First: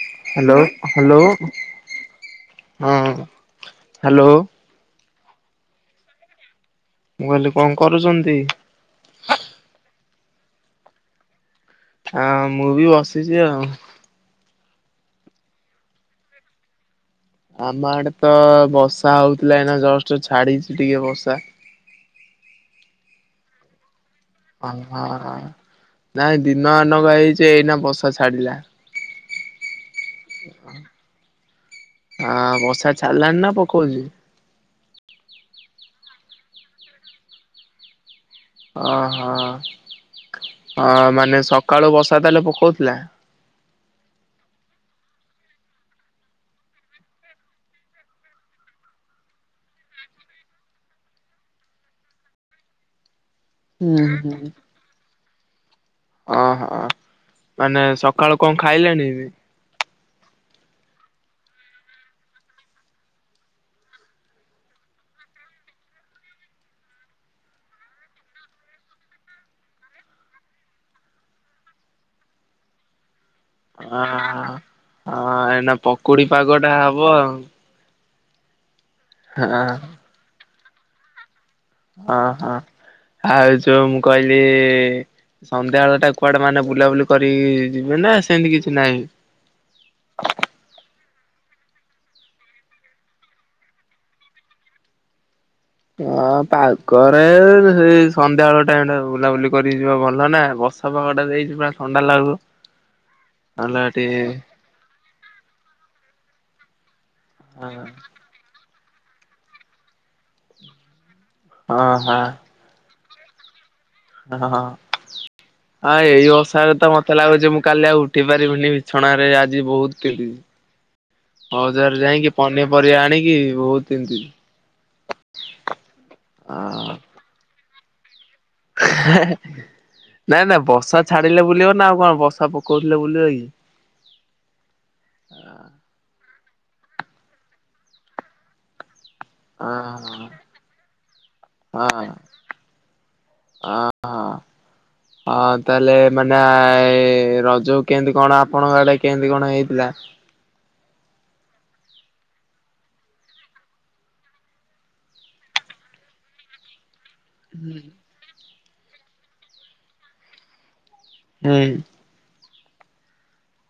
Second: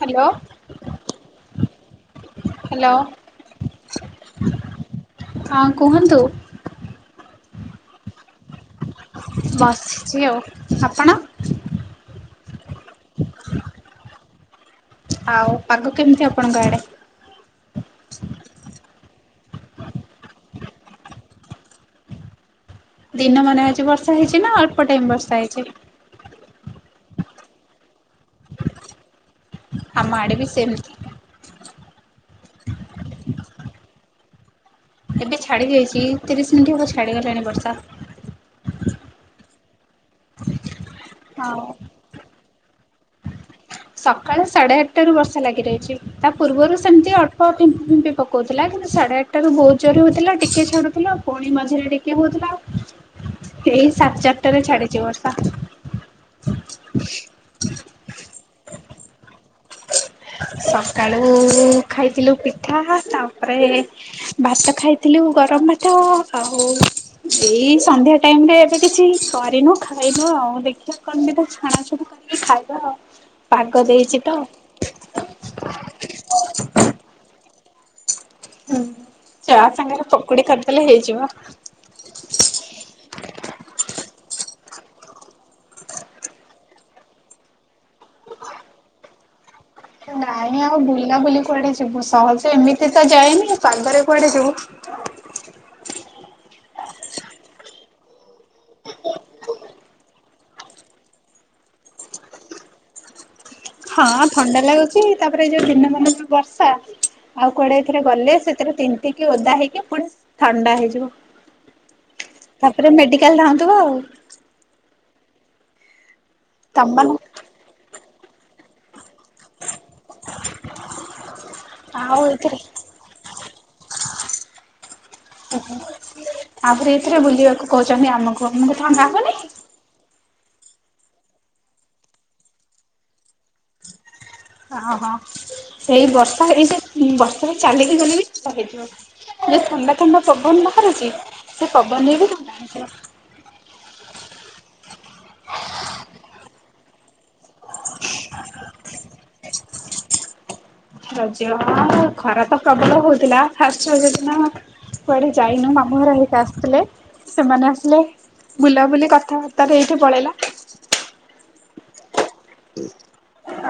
Hello. Hello. Hello ହଁ hello ହଁ କୁହନ୍ତୁ। ମୁଁ କହିଲି କଣ କରୁଚନ୍ତି। ବସିଚି ଆଉ ଆପଣ? ହଁ ମୁଁ ବି ବସିଚି ଆଉ। ଆଉ ପାଗ କେମିତି ଆପଣଙ୍କ ଆଡେ? ଆମ ଆଡେ ତ ବଷା ହଉଥିଲା ଏଇନା ଜଷ୍ଟ ଛାଡିଚି ଟିକେ ବର୍ଷା। ଦିନ ମାନେ ଆଜି ବର୍ଷା ହେଇଚି ନା ଅଳ୍ପ ଓହୋ ଟାଇମ ବର୍ଷା ହେଇଚି। ନାଇଁ ଦିନମାନ ପାହେଇଚି ଏଇନା ବସା ଛାଡିଲା। ଆମ ଆଡେ ବି ସେମିତି। ହଁ ବସା ଛାଡ଼ିଲାଣି ନା ପକଉଚି? ଏବେ ଛାଡି ଯାଇଚି ଏକତିରିଶ ମିନିଟ୍ ହବ ଛାଡିଗଲାଣି ବର୍ଷା। ଅହୋ ଅ ମାନେ ଆଉ ସକାଳୁ ବସା ତାହେଲେ ପକଉଥିଲା? ସକାଳେ ସାଢ଼େ ଆଠଟା ରୁ ବର୍ଷା ଲାଗି ରହିଚି। ତା ପୂର୍ବରୁ ସେମିତି ଅଳ୍ପ ଫିମ୍ପି ଫିମ୍ପି ପକଉଥିଲା କିନ୍ତୁ ସାଢ଼େ ଆଠଟା ରୁ ବହୁତ ଜୋରରେ ହଉଥିଲା ଟିକେ ଛାଡ଼ୁଥିଲା। ପୁଣି ମଝିରେ ଟିକେ ହଉଥିଲା ଏଇ ହୁଁ ସାଡେ ଚାରିଟାରେ ଛାଡିଚି ବର୍ଷା। ଅ ହଁ ମାନେ ସକାଳୁ କ ଖାଇଲେଣି? ସକାଳୁ ଖାଇଥିଲୁ ପିଠା ତାପରେ ଭାତ ଖାଇଥିଲୁ ଗରମ ଭାତ ଆଉ ଏଇ ସନ୍ଧ୍ୟା ଟାଇମ ରେ ଏବେ କିଛି କରିନୁ ଖାଇନୁ ଆଉ ଦେଖିଆ କଣ ଦିଟା ଛାଣାଛୁଣି କରି ଖାଇବା ଆଉ ପାଗ ଅ ଦେଇଚି ତ ଆଉ। ହଁ ଏଇନା ପକୁଡି ପାଗ ଟା ହବ ଆଉ। ହୁଁ ଚା ହଁ ସାଙ୍ଗରେ ପକୁଡି କରିଦେଲେ ହେଇଯିବ। ହଁ- ହଁ ଆଉ ଯୋଉ ମୁଁ କହିଲି ସନ୍ଧ୍ୟାବେଳେଟା କୁଆଡେ ମାନେ ବୁଲାବୁଲି କରି ଯିବେ ନା, ସେମତି କିଛି ନାହିଁ? ନାଇଁ ଆଉ ବୁଲା ବୁଲି କୁଆଡେ ଯିବୁ, ସହଜେ ଏମିତି ତ ଯାଏନି। ପାଗରେ କୁଆଡେ ଯିବୁ? ହଁ ପାଗରେ ସେଇ ସନ୍ଧ୍ୟାବେଳ ଟାଇମଟା, ବୁଲାବୁଲି କରିକି ଯିବା ଭଲ ନା। ବସ ର୍ଷା ପାଗଟା ଦେଇଛି ପୁରା ଥଣ୍ଡା ଲାଗୁ ନହେଲେ ହଁ ଟିକେ ଥଣ୍ଡା ଲାଗୁଛି, ତାପରେ ଏଇ ଯୋଉ ଦିନମାନ ଯୋଉ ବର୍ଷା ଆଉ ହଁ କୁଆଡ଼େ ଏଥିରେ ଗଲେ, ସେଥିରେ ତିନ୍ତିକି ଓଦା ହେଇକି ପୁଣି ଥଣ୍ଡା ହେଇଯିବ। ଅ - ହ। ତାପରେ ମେଡିକାଲ୍ ଧାଉଁଥିବ ଆଉ। ହ- ହ ଆଁ ଏଇ ବର୍ଷାକୁ ତ ମତେ ତମମାନଙ୍କୁ ଲାଗୁଛି, ମୁଁ କାଲି ଆଉ ଉ ଉଠି ପାରିବିନି ବିଛଣାରେ, ଆଜି ବହୁତ କି ବଜାର ଆଉ ଯାଇକି ଏଥିରେ ପନିପରିବା ଆଣିକି ବହୁତ ତିନ୍ତିଚି। ଓ ହୋ ଆହୁରି, ଏଥିରେ ବୁଲିଆକୁ କହୁଛନ୍ତି ଆମକୁ। ଆମକୁ ଥଣ୍ଡା ହବନି ନାଁ - ନାଁ ବର୍ଷା ଛାଡିଲେ ବୁଲିବ ନା, ଆଉ କଣ ବର୍ଷା ପକଉଥିଲେ ବୁଲିବ କି। ହଁ- ହଁ ସେଇ ବର୍ଷା, ଏଇ ଯୋଉ ବର୍ଷା ଚାଲିକି ଗଲେ ବି ଥଣ୍ଡା ହେଇଯିବ। ଯୋଉ ହଁ ଥଣ୍ଡା ଥଣ୍ଡା ହଁ। ପବନ ବାହାରୁଛି, ସେ ପବନରେ ବି ଥଣ୍ଡା ହେଇଯିବ। ଅ- ହଁ। ଅ ତାହେଲେ ମାନେ ଏ ରଜକୁ କେମତି କଣ, ଆପଣଙ୍କ ଆଡ଼େ କେମତି କଣ ହେଇଥିଲା? ରଜ ଖରା ତ ପ୍ରବଳ ହଉଥିଲା, ଫାଷ୍ଟ୍ ରଜ ଦିନ କୁଆଡ଼େ ଯାଇନୁ, ମାମୁଁ ଘର ଲୋକ ଆସିଥିଲେ। ସେମାନେ ଆସିଲେ, ବୁଲାବୁଲି କଥାବାର୍ତ୍ତାରେ ଏଇଠି ପଳେଇଲା। [unintelligible]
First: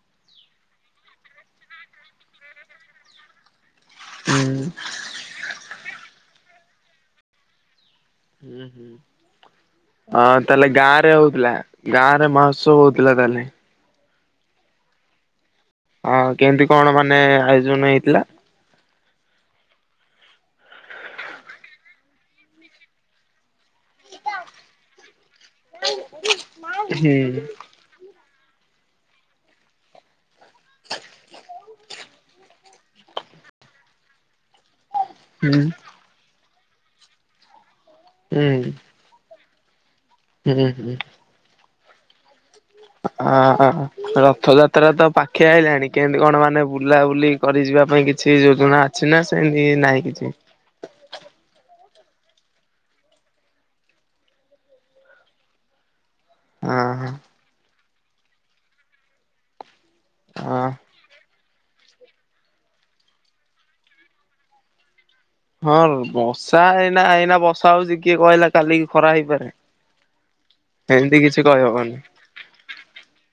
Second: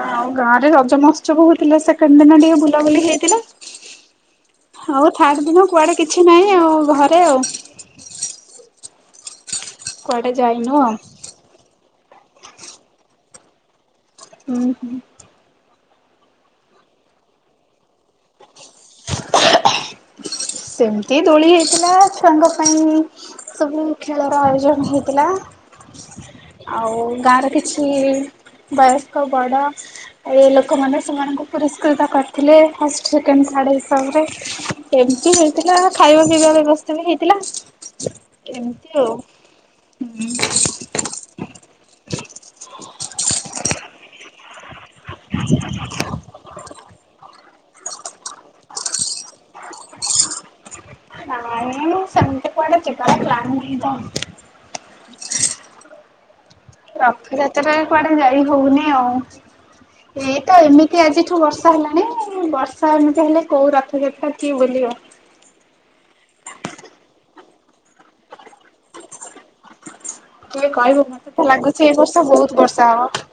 ଆଉ ଗାଁରେ ରଜ ମହୋତ୍ସବ ହଉଥିଲା, ସେକେଣ୍ଡ ଦିନ ଟିକେ ବୁଲାବୁଲି ହେଇଥିଲା। ହୁଁ। ଆଉ ଥାର୍ଡ ଦିନ, କୁଆଡେ କିଛି ନାହିଁ ଆଉ ଘରେ ଆଉ। ହୁଁ- ହୁଁ- କୁଆଡେ ହଁ ତାହେଲେ ଯାଇନୁ ଆଉ। ଗାଁରେ ହଉ ଥିଲା ଗାଁରେ ମହୋତ୍ସବ ହଉଥିଲା ତାହେଲେ। ହୁଁ- ହୁଁ। ହଁ କେମିତି କଣ ମାନେ ଆୟୋଜନ ହେଇଥିଲା? ସେମିତି ଦୋଳି ହେଇଥିଲା ଛୁଆଙ୍କ ସାଙ୍ଗେ ସବୁ ଖେଳର ଆୟୋଜନ ହେଇଥିଲା, ଆଉ ହୁଁ ଗାଁରେ କି ଛି ବୟସ୍କ ବଡ଼ ଏ ଲୋକମାନେ ସେମାନଙ୍କୁ ପୁରସ୍କୃତ କରିଥିଲେ ଫାଷ୍ଟ, ସେକେଣ୍ଡ, ଥାର୍ଡ଼ ହିସାବରେ ଏମିତି ହୁଁ ହେଇଥିଲା। ଖାଇବା ପିଇବା ବ୍ୟବସ୍ଥା ବି ହେଇଥିଲା, ହୁଁ ଏମିତି ଆଉ ହୁଁ। [unintelligible] ହଁ- ହଁ- ହଁ ରଥଯାତ୍ରା ତ ପାଖିଆ ଆଇଲାଣି, କେମତି କଣ ମାନେ ବୁଲ୍ ବୁଲାବୁଲି କରି ଯିବା ପାଇଁ କିଛି ଯୋଜନା ଅଛି, ନା ସେମିତି ନାହିଁ କିଛି? ନାଇଁ ସେମିତି କୁଆଡ଼େ ଯିବାର ପ୍ଲାନ ହେଇନି ତ। ହଁ ରଥଯାତ୍ରା କୁଆଡେ ଯାଇ ହଉନି ଆଉ, ଏଇତ ହଁ ଏମି ତି ଆଜିଠୁ ବର୍ଷା ହେଲାଣି, ବର୍ଷା ଏମିତି ହେଲେ କୋଉ ରଥଯାତ୍ରା କିଏ ବୁଲିବ? ହଁ ବର୍ଷା ଏଇନା, ଏଇନା ବର୍ଷା ହଉଛି କିଏ କହିଲା କାଲିକି ଖରା ହେଇପାରେ। କିଏ କହିବ, ଏମିତି ମତେ କିଛି ତ ଲାଗୁଛି ଏଇ କହିହବନି। ବର୍ଷ ବହୁତ ବର୍ଷା ହବ।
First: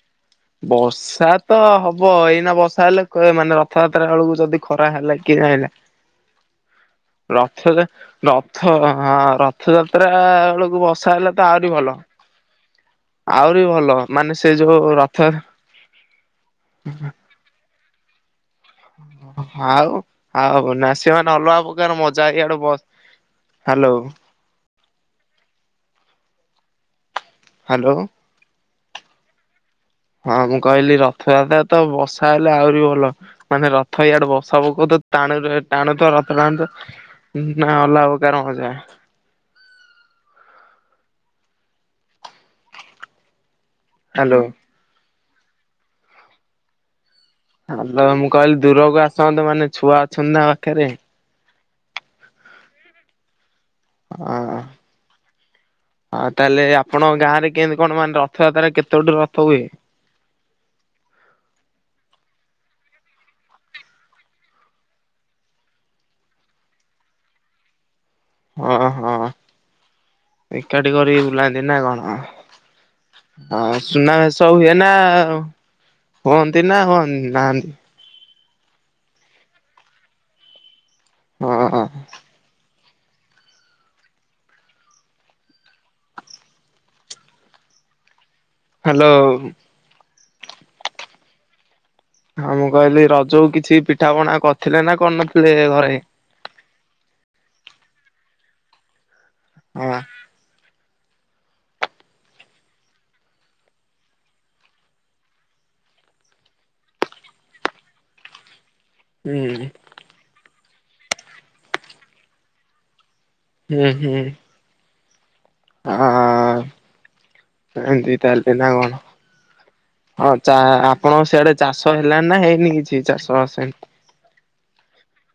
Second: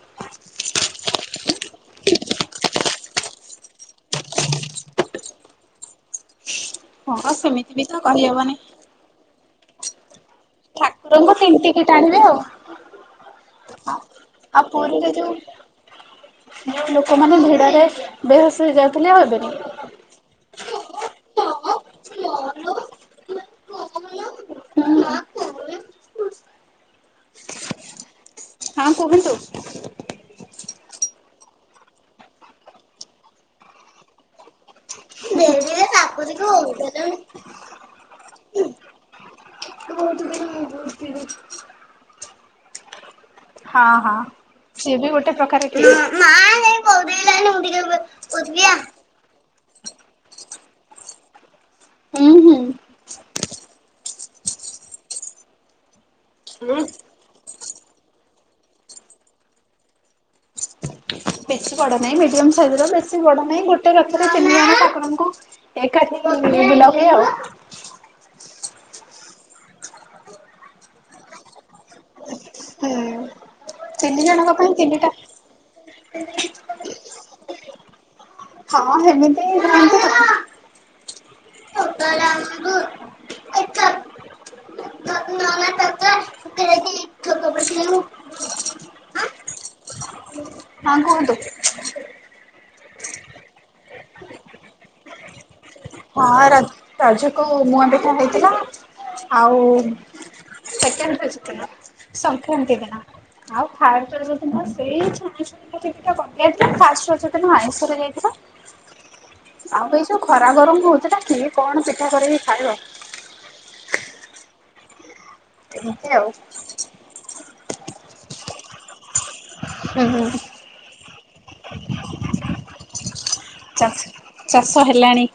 ବସ୍ ର୍ଷା ତ ହବ, ଏଇନା ବର୍ଷା ହେଲେ ମାନେ ରଥଯାତ୍ରା ବେଳକୁ ଯଦି ଖରା ହେଲା କିଏ ଜାଣିଲା। ହ ରଥଯା ରଥ ଅ ର ରଥଯାତ୍ରା ବେଳକୁ ବର୍ଷା ଠାକୁରଙ୍କୁ ହେଲେ ତ ଆହୁରି ତିନ୍ତିକି ଭଲ। ଟାଣିବେ ଆଉ। ଆହୁରି ଭଲ ମାନେ ସେ ଆଉ ଯୋଉ ପୁରୀରେ ରଥ ଯୋଉ ଲୋକମାନେ ଭିଡ଼ରେ ବେହସ ହେଇ ଯାଉ ଆ ଫାବ ଆଉ ନା ସିଏ ମାନେ ଅଲଗା ପ୍ରକାର ମଜା ହେଇଆଡୁ ବସ୍ ହେଲୋ ହାଲୋ? ହଁ କୁହନ୍ତୁ? ହଁ ମୁଁ କହିଲି ରଥଯାତ୍ରା ତ ବର୍ଷା ହେଲେ ଆହୁରି ଭଲ ମାନେ ରଥ ଇଆଡ଼େ ବର୍ଷା ପକଉ ଟାଣୁ [unintelligible] ଟାଣୁ ତ ରଥ ଟାଣୁ ତ ନା ଅଲାବ [unintelligible] ଯାଏ। [unintelligible] ହଁ ହଁ ହ୍ୟାଲୋ। ସିଏ ବି ଗୋଟେ ପ୍ରକାର କ୍ଷୀରି। ହଲ ମୁଁ କହିଲି ଦୂରକୁ ଆସନ୍ତୁ ମାନେ ଛୁଆ ଅଛନ୍ତି ନା ପାଖରେ। ହୁଁ ହୁଁ। ଅ ହଁ ଆ ତାହେଲେ ଆପଣଙ୍କ ଗାଁରେ କେମିତି କଣ ମାନେ ରଥଯାତ୍ରାାରେ କେତେ ଗୋଟେ ରଥ ହୁଏ? ବେଶୀ ବଡ ନାହିଁ ମିଡିୟମ ସାଇଜ ର ବେଶୀ ବଡ ନାହିଁ ଗୋଟେ ରଥରେ ତିନି ଜଣ ଠାକୁରଙ୍କୁ ଏକାଠି [unintelligible] ବୁଲା ହୁଏ ଆଉ। ଓ ହଁ ଏକାଠି କରି ବୁଲାନ୍ତି ନା କଣ? ହୁଁ ହଁ ସୁନା ତିନି ବେଶ ଜଣଙ୍କ ପାଇଁ ହୁଏ ନା ତିନିଟା ଆଉ। ହୁଅନ୍ତି ନା ହୁଅନ୍ତି ନାହାନ୍ତି? ହଁ ହେମିତି [inaudible] ହଁ ହଁ [inaudible] ହାଲୋ। ହଁ କୁହନ୍ତୁ? ହଁ ମୁଁ କହିଲି ରଜ କିଛି ପିଠା ପଣା କରିଥିଲେ ନା କରିନଥିଲେ ଘରେ? ହଁ ରଜୁକୁ ମୁଁଆପିଠା ହେଇଥିଲା ଆଉ। ହଁ ସେକେଣ୍ଡ ରଜ ଦିନ ସଂକ୍ରାନ୍ତି ଦିନ ଆଉ ଫାର୍ କରିବା ଦିନ ସେଇ ଛଅ ମାସ ଟିଭିଟା କଟି ଯାଇଥିଲା ମୁ ହାଶ୍ଚ୍ୟାଜ୍ୟ ଟାକୁ ଆଇଁଶରେ ଯାଇଥିଲା। ହୁଁ ଆଉ ଏଇ ସୁ ଖରା ଗରମ ହଉଛି ନା କି କଣ ପିଠା କରିକି ଖାଇବ। ହୁଁ ହୁଁ। ଆ ଏମିତି ଆଉ। ଏମିତି ତାଲିଛି ନା କଣ ହୁଁ ହୁଁ ହଁ ଚା ଆପଣଙ୍କ ସେଆଡେ ଚାଷ ହେଲାନଣି ନା ହେଇନି କିଛି ଚାଷ ଆସନ ଏମିତି ଚାଷ ହେଲାଣି।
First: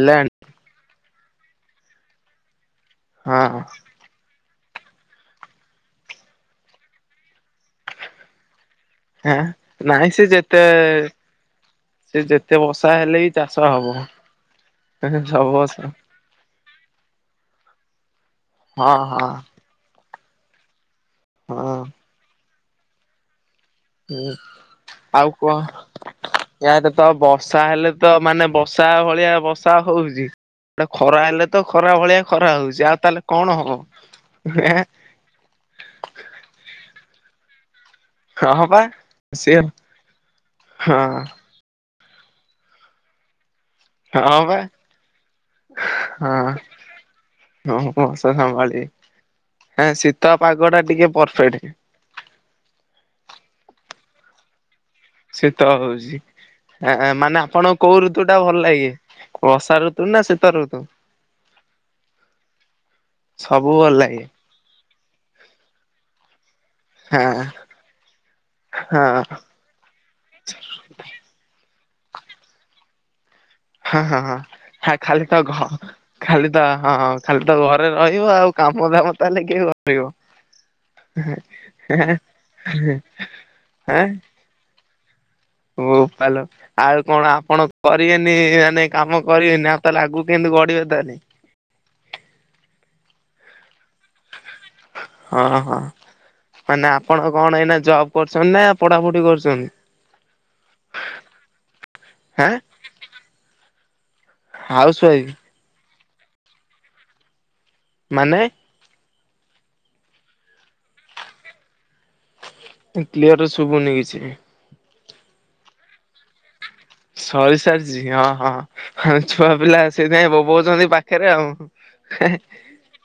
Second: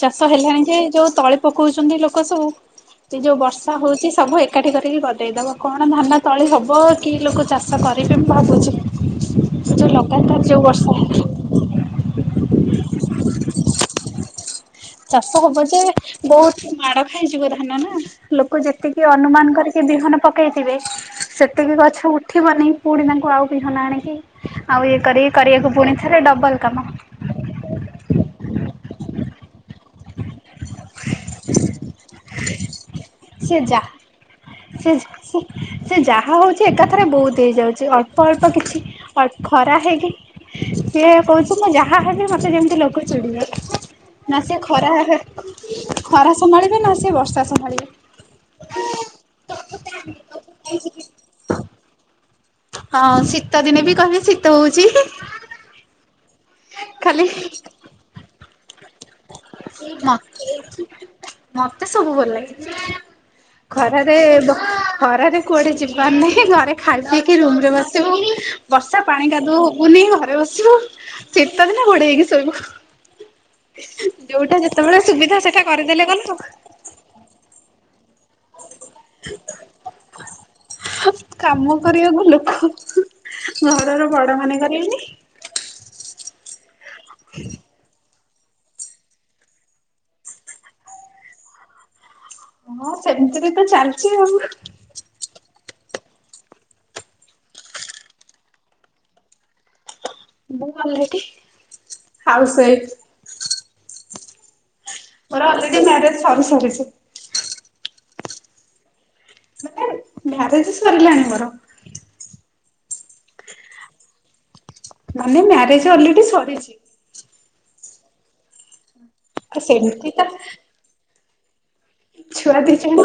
ଚାଷ ହେଲାଣି ଯେ ଯୋଉ ତଳି ପକଉଛନ୍ତି ଲୋକ ସବୁ ଏଯୋଉ ହଁ ବର୍ଷା ହଉଛି ସବୁ ଏ ଏକାଠି କରିକି କରିଦେଇଦବ କଣ ଧାନ ତଳି ହବ କି ଲୋକ ଚାଷ କରିବେ ମୁଁ ଭାବୁଛି। ହଁ ଯୋଉ ନାଇଁ ସେ ଲଗାତାର ଯେତେ ଯୋଉ ବର୍ଷା ହେଲା ସେ ଯେତେ ବର୍ଷା ହେଲେ ବିି ଚାଷ ହବ। ଚାଷ ସବୁ ହବ ବର୍ଷ ଯେ ବହୁତ ମାଡ ଖାଇଯିବ ଧାନ ନା ଲୋକ ଯେତିକି ହଁ ହଁ ଅନୁମାନ କରିକି ବିହନ ପକେଇଥିବେ ସେତିକି ହଁ ଗଛ ଉଠିବନି ପୁଣି ତାଙ୍କୁ ଆଉ ଵିହନ ଅଣିକି ଆଉ ଇଏ କରି କରିବାକୁ ପୁଣି ଥରେ ଡବଲ କାମ। ଇଆଡେ ତ ବର୍ଷା ହେଲେ ତ ମାନେ ବର୍ଷା ଭଳିଆ ବର୍ଷା ହଉଛି। ଟେ ଖରା ହେଲେ ତ ଖରା ଭଳିଆ ଖରା ହଉଛି ଆଉ ତାହେଲେ କଣ ସେ ହବ ଯାହା ସେ ସେ ଯାହା ହଉଛି ଏକାଥରେ ବହୁତ ହେଇଯାଉଛି। ଅଳ୍ପ ଏଁ ହଁ ବା। କିଛି ଅଳ୍ପ ସିଏ ଖରା ହେଇକି ସିଏ ହଁ କହୁଛି ମୁଁ ଯାହା ହେବି ମତେ ଯେମିତି ଲୋକ ଚୋଡ଼ିବେ। ନା ହଁ ସେ ବା ଖରାହେ ଖରା ସମ୍ଭାଳିବେ ନା ସେ ବର୍ଷା ସମ୍ଭାଳିବେ। ସେ ସମ୍ଭାଳିବେ ହେଁ ଶୀତ ପାଗଟା ଟିକେ ପରଫେକ୍ଟ। ହଁ ଶୀତ ଦିନେ ବି କହିବେ ଶୀତ ହଉଛି। ଶିତ ହଉଛି ଖାଲି ମାନେ ଆପଣଙ୍କୁ କୋଉ ଋତୁ ଟା ଭଲ ଲାଗେ? ବର୍ଷା ଋତୁ ନା ଶୀତ ଋତୁ ମତେ ସବୁ ଭଲ ଲାଗେ। ସବୁ ଭଲ ଖରାରେ ଲାଗେ ବ ଖରାରେ କୁଆଡେ ଯିବାର ନାହିଁ ଘରେ। ଖାଇ ପିଇକି ହଁ ରୁମ୍ ରେ ବସିବୁ ବର୍ଷା ହଁ ପାଣି କାଦୁଅ ହବୁୁନି ଘରେ ବସି ସିବୁ ଶୀତ ଦିନ ଘୋଡେଇ ହେଇକି ଶୋଇବୁ। ହଁ, ହଁ, ହଁ ଯୋଉଟା ଖା- ଯେତେବେଳେ ଖାଲି ସୁବିଧା ତ ସେଟା କରିଦେଲେ ଗଲା ଘ-ଖାଲି ତ ଆଉ ହଁ, ହଁ ଖାଲି ତ ଘରେ ରହିବ ଆଉ କାମ ଦାମ ତାହେଲେ କିଏ କରିବ? କାମ ହେଁ କରିବାକୁ ଲୋକ ଘରର ବଡ ମାନେ କରିବେନି। ବୋପାଲ ଆଉ କଣ ଆପଣ କରିବେନି ମାନେ କାମ କରିବେନି ଆଉ ତାହେଲେ ଆଗୁକୁ କେମିତି ଗଢିବେ ତାହାଲେ? ହଁ ସେମିତିରେ ତ ଚାଲିଛି ଆଉ। ହଁ, ହଁ। ମାନେ ଆପଣ କଣ ଏଇନା ଜବ୍ କରୁଛନ୍ତି ନା ପଢାପଢି କରୁଚନି? [unintelligible] ହାଉସ୍ ହାଁ ୱାଇଫ୍। ହାଉସ ୱାଇଫ ମୋର ଅଲରେଡି ମ୍ୟାରେଜ୍ ସରି ସାରିଛି। ମାନେ? ସତରେ ମାରେଜ୍ ସରିଲାଣି ମୋର। ଇଁ, କ୍ଲିୟର ଶୁଭୁନି କିଛି। ମାନେ ମ୍ୟାରେଜ୍ ଅଲରେଡି ସରିଛି। ସରିସାରିଚି ହଁ, ହଁ, ହଁ, ଛୁଆ ଆଉ ପିଲା ସେମିତି ତ ସେଇଥିପାଇଁ ବୋବଉଚନ୍ତି ପାଖରେ ଆଉ। ଛୁଆ ଦି ଜଣ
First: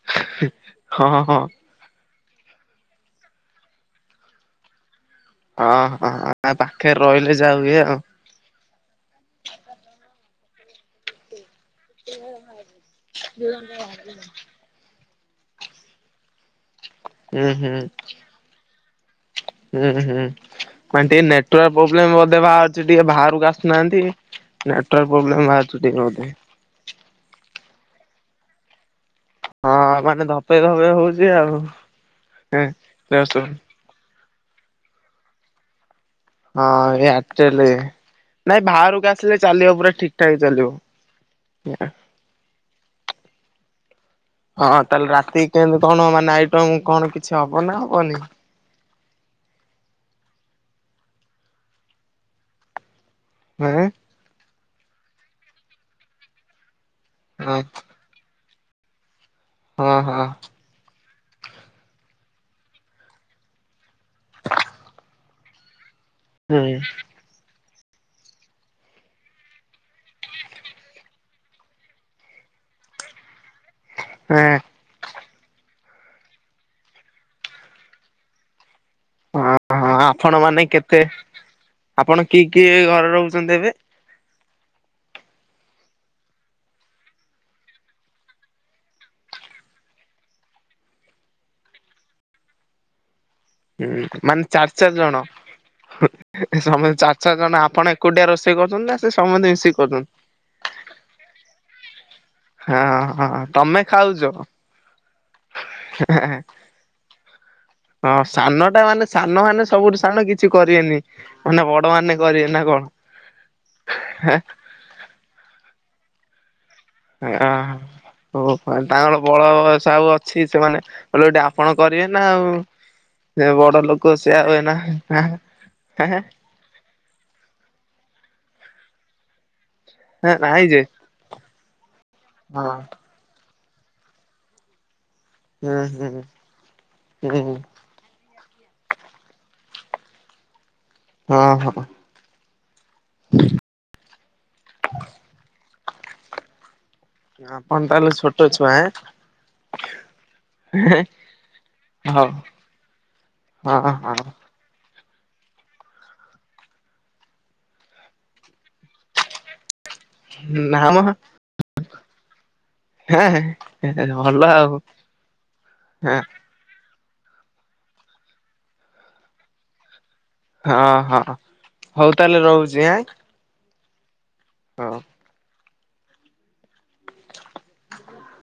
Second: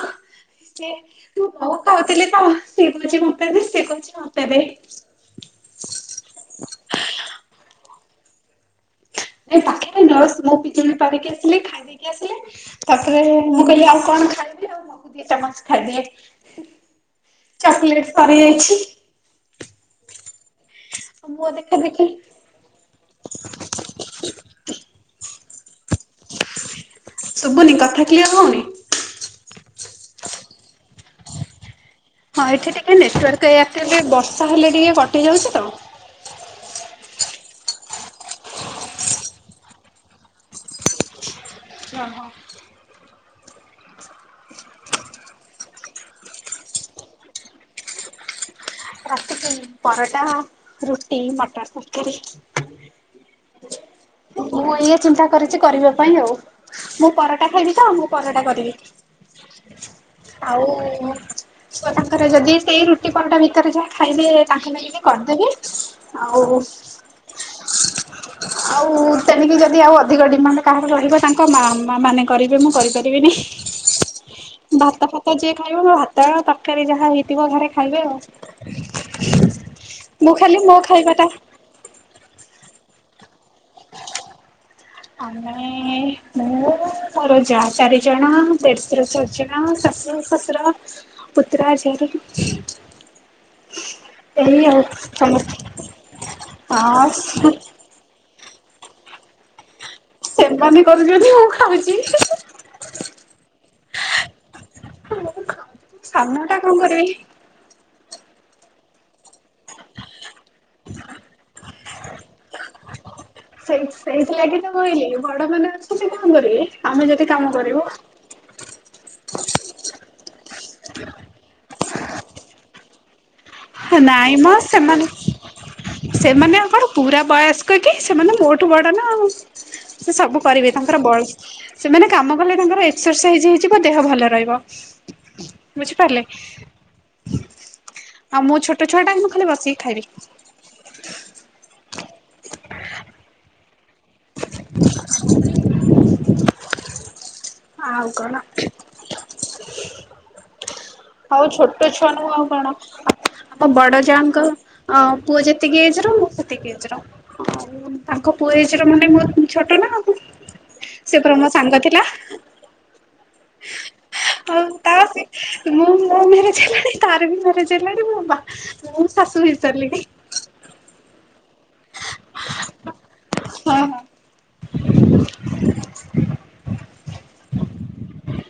ସେ ହଁ ହଁ ତୁ କହୁ କହୁଥିଲି ତ କ ସିଏ କହୁଛି ମୋତେ ଦେ, ସେ କହୁଛି ମୋତେ ଦେ। ଓ ହଁ ନା ପାଖରେ ରହିଲେ ଯା ହୁଏ ଆଉ। ଏ ପାଖରେ ଜଷ୍ ମୋ ପିଜୁଳି ପାରିକି ଆସିଲି, ଖାଇ ଦେଇକି ଆସିଲେ। ତାପରେ ମୁଁ କହିଲି ଆଉ କଣ ଖାଇବି ଆଉ ମହୁ ଦି ଚାମଚ ଖାଇଦିଏ। ଉଁ, ହୁଁ, ଚକୋଲେଟ ସରିଯାଇଛି ଉଁ, ହୁଁ। ମାନେ ଟିକେ ମୁଁ ନେଟୱାର୍କ ଦେଖା ଦେଖି ପ୍ରୋବ୍ଲେମ୍ ବୋଧେ ବାହା ଚି ଟିକେ ବାହାରକୁ ଆସିୁନାହାନ୍ତି। ନେଟୱାର୍କ ପ୍ରୋବ୍ଲେମ୍ ବାହାରୁଚୁ ଟିକେ ବୋଧେ। ଶୁଭୁନି କଥା କ୍ଲିୟର୍ ହଉନି? ହଁ ମାନେ ଧପେଇ ଧପେଇ ହଉଚି ଆଉ। ହଁ ଏଠି ଟିକେ ନେଟୱାର୍କ ଏ ଆକ୍ଚୁଲି ବର୍ଷା ହେଲେ ଟିକେ କଟିଯାଉଛି ତ। ହଁ ହେ ଆକ୍ଚଲି ନାଇଁ ବାହାରକୁ ଆସିଲେ ଚାଲିବ ପୁରା ଠିକ ଠାକ ଚାଲିବ। [unintelligible] ହଁ ହଁ। ହଁ ତାହେଲେ ରାତିକି କେମତି କଣ ମାନେ ନାଇଟ୍ ର ମୁଁ କଣ କିଛି ହବ ନା ହବନି? ରାତିକି ପରଟା, ରୁଟି, ମଟର ତରକାରୀ। [unintelligible] ମୁଁ ଏଇଆ ଚିନ୍ତା କରିଛି କରିବା ପାଇଁ ଆଉ ମୁଁ ପରଟା ହଁ ଖାଇବି ତ ମୁଁ ପରଟା କରିବି, ହଁ ହଁ ଆଉ ଛୁଆ ତାଙ୍କର ଯଦି ସେଇ ରୁଟି ପରଟା ଭିତରେ ଯାହା ଖାଇବେ ତାଙ୍କ ନାଇକି ବି କରିଦେବି। ଆଉ ହୁଁ ଆଉ ତେଣିକି ଯଦି ଆଉ ଅଧିକ ଡିମାଣ୍ଡ କାହାର ରହିବ ତାଙ୍କ ମାମା ମାନେ କରିବେ ମୁଁ କରିପାରିବିନି। ହଁ। ଭାତ ଫାତ ଯିଏ ଖାଇବ ଭାତ ତରକାରୀ ଯାହା ହେଇଥିବ ଘରେ ଖାଇବେ ଆଉ। ହଁ, ହଁ ମୁଁ ଆପଣ ଖାଲି ମାନେ ମୋ କେତେ ଖାଇବା ଟା ଆପଣ କିଏ କିଏ ଘରେ ରହୁଛନ୍ତି ଏବେ? ଆମେ ମୁଁ ମୋର ଯା ଚାରିଜଣ ଦେଢଶରୁ ଚାରି ଜଣ ଶାଶୁ ଶଶୁ ଶୁର, ପୁତୁରା ଝିଆରୀ। ହୁଁ, ମାନେ ଏଇ ଚାର ଆଉ ଚାର ଜଣ ସମସ୍ତେ ହୁଁ, ଏ ସମସ୍ତେ ଚାର ଚାର ହଁ ଜଣ ଆପଣ ଏକୁଟିଆ ରୋଷେଇ କରୁଚନ୍ତି ନା ସେ ସମସ୍ତେ ମିଶିକି କରୁଚନ୍? ସେମାନେ କରୁଚନ୍ତି ମୁଁ ଖାଉଚି। ହଁ ହଁ ତମେ ଖାଉଛ ହଁ। [inaudible] ସାନ ଟା କଣ କରିବି? ହଁ ସାନ ଟା ମାନେ ସାନ ମାନେ ସବୁଠୁ ସାନ କିଛି କରିବେନି ମାନେ ବଡ଼ ମାନେ କରିବେ ନା ସେଇ କଣ? ସେଇଥିଲାଗି କହିଲି ବଡ଼ ମାନେ ଅଛନ୍ତି କଣ କରିବେ ଆମେ ଯଦି କାମ କରିବୁ। ଓ ହୋ ତାଙ୍କର ବଳ ବୟସ ଆଉ ଅଛି ସେମାନେ ଓଲୋଟି ଆପଣ କରିବେ ନା ଆଉ। ସେ ବଡ଼ ଲୋକ ସେ ନାଇଁ ଆଉ ମ ସେମାନେ ଏଇନା ସେମାନେ ଆଉ କଣ ପୁରା ବୟସସ୍କ କି ସେମାନେ ମୋଠୁ ବଡ଼ ନା ଆଉ। ସେ ସବୁ ନାଇଁ କରିବେ ଯେ ତାଙ୍କର ବଳ ସେମାନେ କାମ କଲେ ହଁ ତାଙ୍କର ଏସ ଏକ୍ସରସାଇଜ ହେଇଯିବ ଦେହ ଭଲ ରହିବ। ବୁଝିପାରିଲେ ହୁଁ ହୁଁ ହୁଁ। ଆଉ ମୁଁ ଛୋଟ ଛୁଆଟା ମୁଁ ଖାଲି ବସିକି ଖାଇବି। ହଁ ହଁ। [inaudible] [inaudible] ଆପଣ ଆଉ ତାହେଲେ କଣ ଛୋଟ ଛୁଆ ଆଁ ଆଉ ଛୋଟ ଛୁଆ ହଉ ନୁହିଁ ଆଉ କଣ ଆମ ହଁ ବଡ଼ ହଁ ଯାଙ୍କ ଆଉ ପୁଅ ଯେତିକି ଏଜର ମୁଁ ସେତିକି ଏଜ ର ଆଉ ତାଙ୍କ ପୁଅ ଏଜ ର ମାନେ ମୋର ନା ମ [unintelligible] ସେ ପରା ମୋ ସାଙ୍ଗ ଥିଲା। [unintelligible] ଆଉ ତା ସେ ମୁଁ ମୋ ମ୍ୟାରେଜ୍ ହେଲାଣି। ତାର ବି ମରେଜ ହେଲାଣି ମୋବା ମୁଁ ଶାଶୁ ହେଇ ସାରିଲିଣି। ହଁ ହଁ ହଉ ତାହେଲେ ରହୁଛି ଆଁ? ହଁ ହଁ। ହଁ [inaudible]